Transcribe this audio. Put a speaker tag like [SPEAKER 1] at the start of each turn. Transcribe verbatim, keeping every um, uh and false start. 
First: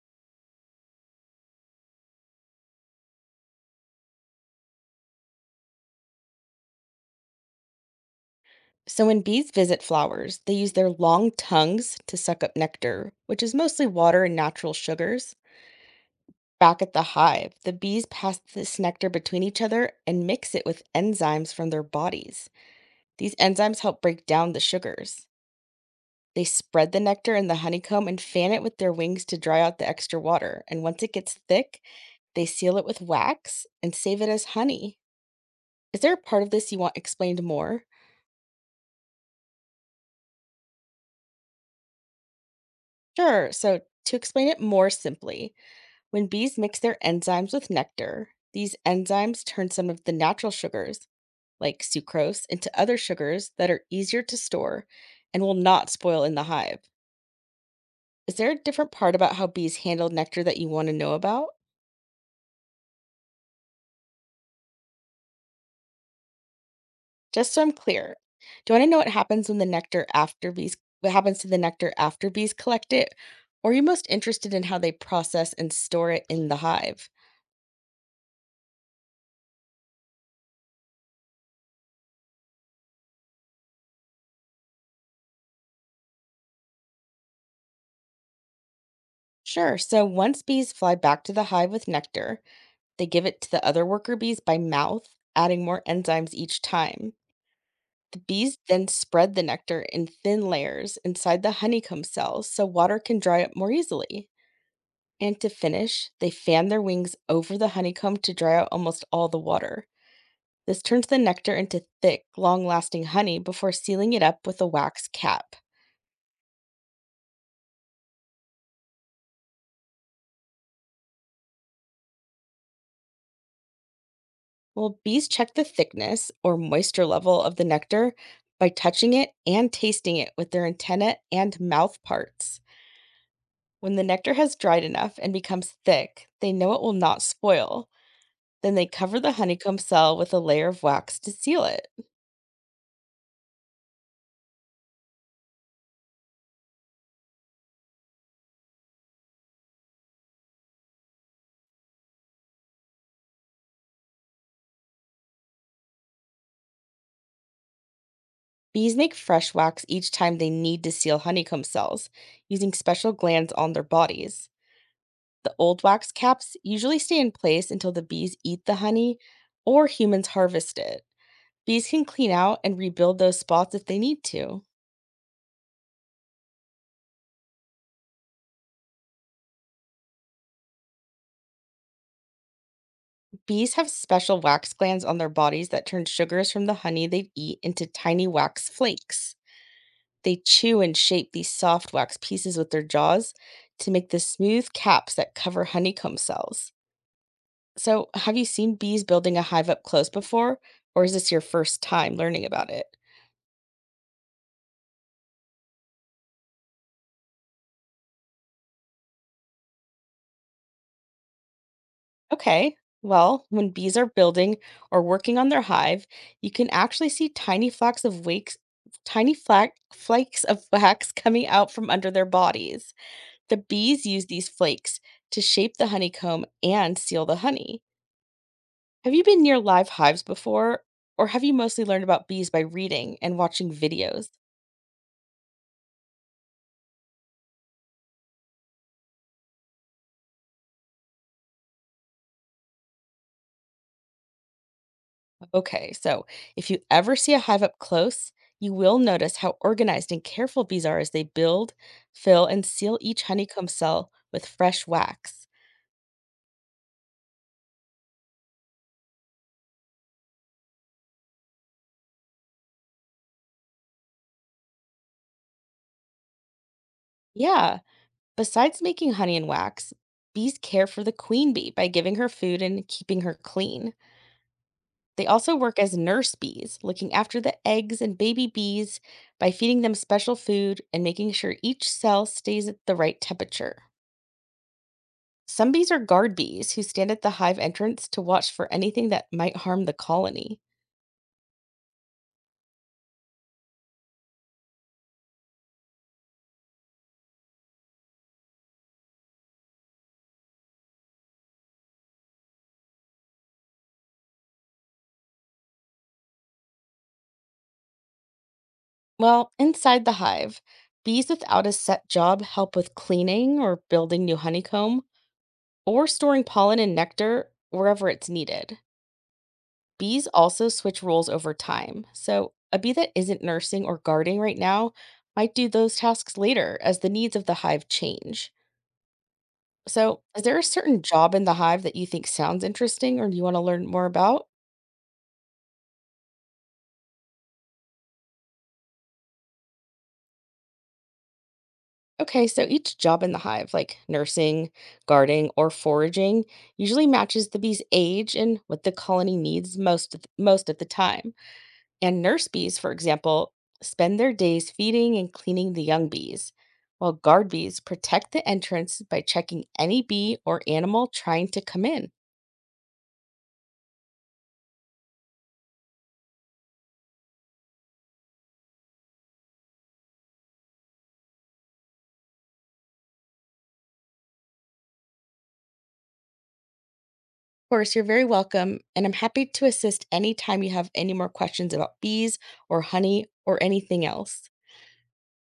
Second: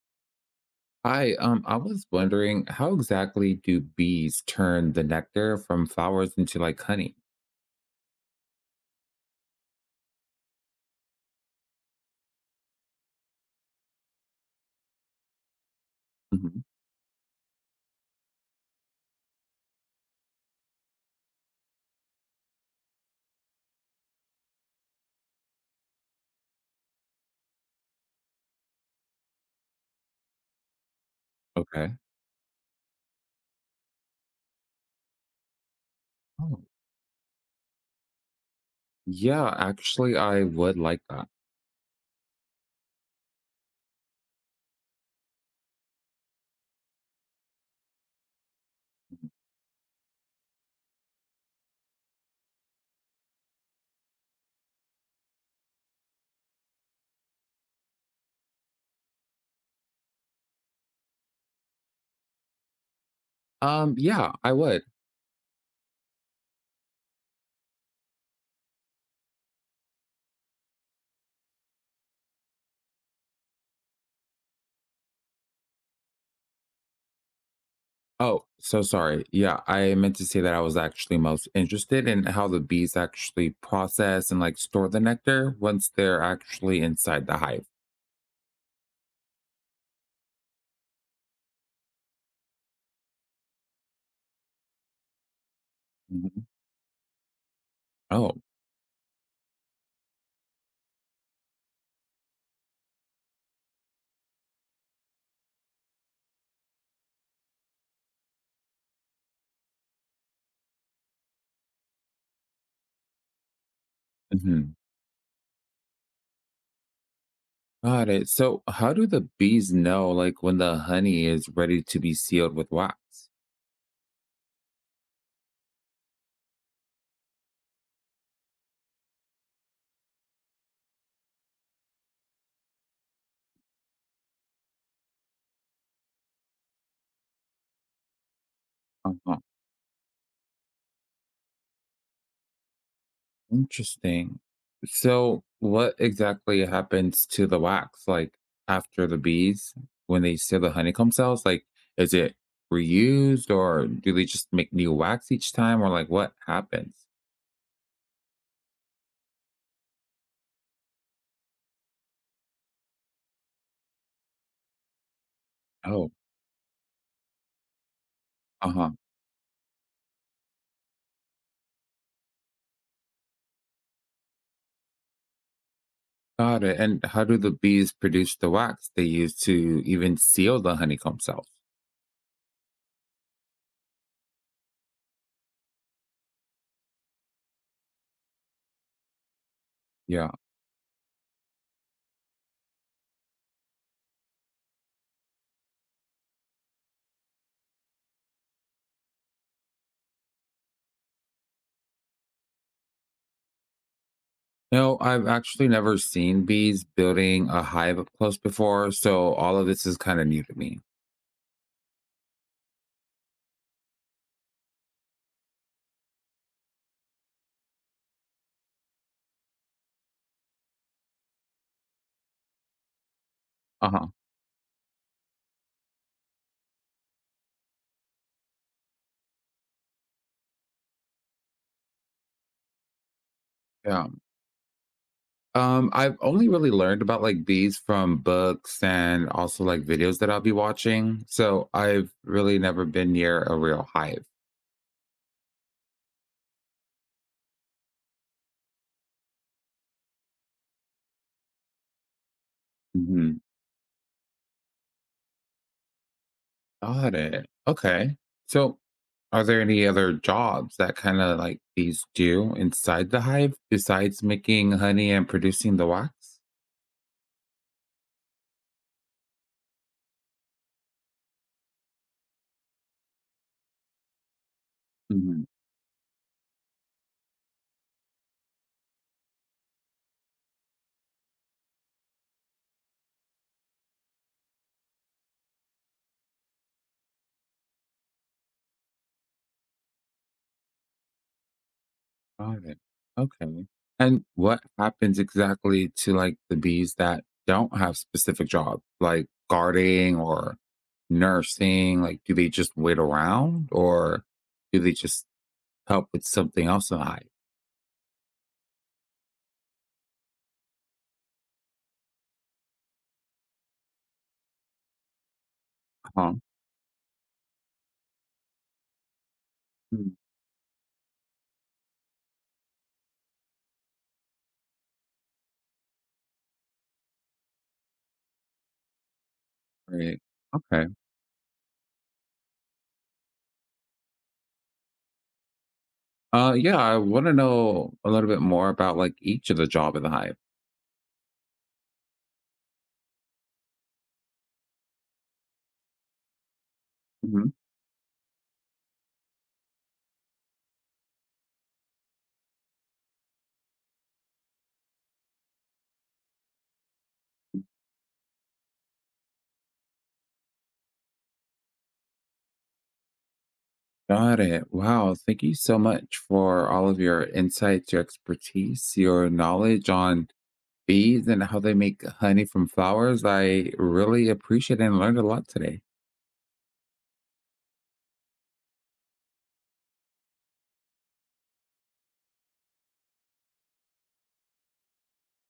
[SPEAKER 1] Hi, um, I was wondering how exactly do bees turn the nectar from flowers into like honey?
[SPEAKER 2] So, when bees visit flowers, they use their long tongues to suck up nectar, which is mostly water and natural sugars.
[SPEAKER 1] Hmm.
[SPEAKER 2] Back at the hive, the bees pass this nectar between each other and mix it with enzymes from their bodies. These enzymes help break down the sugars. They spread the nectar in the honeycomb and fan it with their wings to dry out the extra water. And once it gets thick,
[SPEAKER 1] Okay.
[SPEAKER 2] they seal it with wax and save it as honey. Is there a part of
[SPEAKER 1] Oh,
[SPEAKER 2] this you want explained more?
[SPEAKER 1] yeah, actually, I would like that.
[SPEAKER 2] Sure. So, to explain it more simply, when bees mix their enzymes with nectar, these enzymes turn some of the natural sugars, like sucrose, into other sugars that are easier to store and will not spoil in the hive. Is there a different part about how bees handle nectar that you want to know about?
[SPEAKER 1] Um, yeah, I would.
[SPEAKER 2] Just so I'm clear, do you want to know what happens when the nectar after bees what happens to the nectar after bees collect it? Or are you most interested in how they process and store it in the hive?
[SPEAKER 1] Oh, so sorry. Yeah, I meant to say that I was actually most interested in how the bees actually process and like store the nectar once they're actually inside the hive.
[SPEAKER 2] Sure. So once bees fly back to the hive with nectar, they give it to the other worker bees by mouth, adding more enzymes
[SPEAKER 1] Hmm.
[SPEAKER 2] each time. The
[SPEAKER 1] Oh.
[SPEAKER 2] bees then spread the nectar in thin layers inside the honeycomb cells so water can dry up more easily. And to finish, they fan their wings over the honeycomb to dry out almost all the water. This turns the nectar into thick, long lasting honey before sealing it up with
[SPEAKER 1] Hmm.
[SPEAKER 2] a wax cap.
[SPEAKER 1] Got it. So, how do the bees know like when the honey is ready to be sealed with wax?
[SPEAKER 2] Well, bees check the thickness or moisture level of the nectar by touching it and tasting it with their antennae and mouth parts. When the nectar has dried enough and becomes thick, they know it will not spoil. Then they
[SPEAKER 1] Uh
[SPEAKER 2] cover the
[SPEAKER 1] huh.
[SPEAKER 2] honeycomb cell with a layer of wax to seal it.
[SPEAKER 1] Interesting. So, what exactly happens to the wax, like after the bees when they seal the honeycomb cells? Like, is it reused, or do they just make new wax each time, or like what happens?
[SPEAKER 2] Bees make fresh wax each time they need to seal honeycomb cells, using special glands on their bodies. The old wax
[SPEAKER 1] Oh,
[SPEAKER 2] caps usually stay in place until the bees eat
[SPEAKER 1] uh
[SPEAKER 2] the
[SPEAKER 1] huh.
[SPEAKER 2] honey or humans harvest it. Bees can clean out and rebuild those spots if they need to.
[SPEAKER 1] Got it. And how do the bees produce the wax they use to even seal the honeycomb cells?
[SPEAKER 2] Bees have special wax glands on their bodies that turn sugars from the honey they eat into tiny wax flakes.
[SPEAKER 1] Yeah.
[SPEAKER 2] They chew and shape these soft wax pieces with their jaws to make the smooth caps that cover honeycomb cells. So, have you seen bees building a hive up close before, or is this your first time learning about it?
[SPEAKER 1] No, I've actually never seen bees building a hive up close before. So, all of this is kind of new to me.
[SPEAKER 2] Okay. Well, when bees are building or working on their hive, you can actually see tiny flocks of wakes, tiny flak, flakes of wax coming out from under their bodies. The
[SPEAKER 1] Uh
[SPEAKER 2] bees
[SPEAKER 1] huh.
[SPEAKER 2] use these flakes to shape the honeycomb and seal the honey. Have you been near live hives before, or have you mostly learned about bees by reading and watching
[SPEAKER 1] Yeah.
[SPEAKER 2] videos?
[SPEAKER 1] Um, I've only really learned about like bees from books and also like videos that I'll be watching. So I've really never been near a real hive.
[SPEAKER 2] Okay, so if you ever see a hive up close, you will notice how organized and careful bees are as they build, fill, and seal each
[SPEAKER 1] Mhm.
[SPEAKER 2] honeycomb cell with fresh wax.
[SPEAKER 1] Got it. Okay. So, are there any other jobs that kind of like bees do inside the hive besides making honey and producing the wax?
[SPEAKER 2] Yeah, besides making honey and wax, bees care for the queen bee by giving her food and keeping her clean. They also work as nurse bees, looking after the eggs and baby bees by feeding them special food and making sure each cell stays at the right temperature. Some bees are guard bees who stand at the hive entrance to watch for anything that might harm the colony.
[SPEAKER 1] Got it. Okay. And what happens exactly to like the bees that don't have specific jobs, like guarding or nursing? Like, do they just wait around, or do they just help with something else in the hive?
[SPEAKER 2] Well, inside the hive, bees without a set job help with cleaning or building new honeycomb or
[SPEAKER 1] Huh?
[SPEAKER 2] storing pollen and nectar wherever it's needed.
[SPEAKER 1] Mm,
[SPEAKER 2] Bees also switch roles over time. So, a bee that isn't nursing or guarding right now might do those tasks later as the needs of the hive change.
[SPEAKER 1] right.
[SPEAKER 2] So, is there a
[SPEAKER 1] Okay.
[SPEAKER 2] certain job in the hive that you think sounds interesting or you want to learn more about?
[SPEAKER 1] Uh, yeah, I want to know a little bit more about like each of the job in the hive.
[SPEAKER 2] Okay, so each job in the hive, like nursing, guarding, or foraging, usually matches
[SPEAKER 1] Mhm.
[SPEAKER 2] the bee's age and what the colony needs most of most at the time. And nurse bees, for example, spend their days feeding and cleaning the young bees, while guard bees protect the entrance by checking any bee or animal trying to come in
[SPEAKER 1] Got it. Wow. Thank you so much for all of your insights, your expertise, your knowledge on bees and how they make honey from flowers. I really appreciate and learned a lot today.
[SPEAKER 2] course, you're very welcome, and I'm happy to assist anytime you have any more questions about bees or honey or anything else.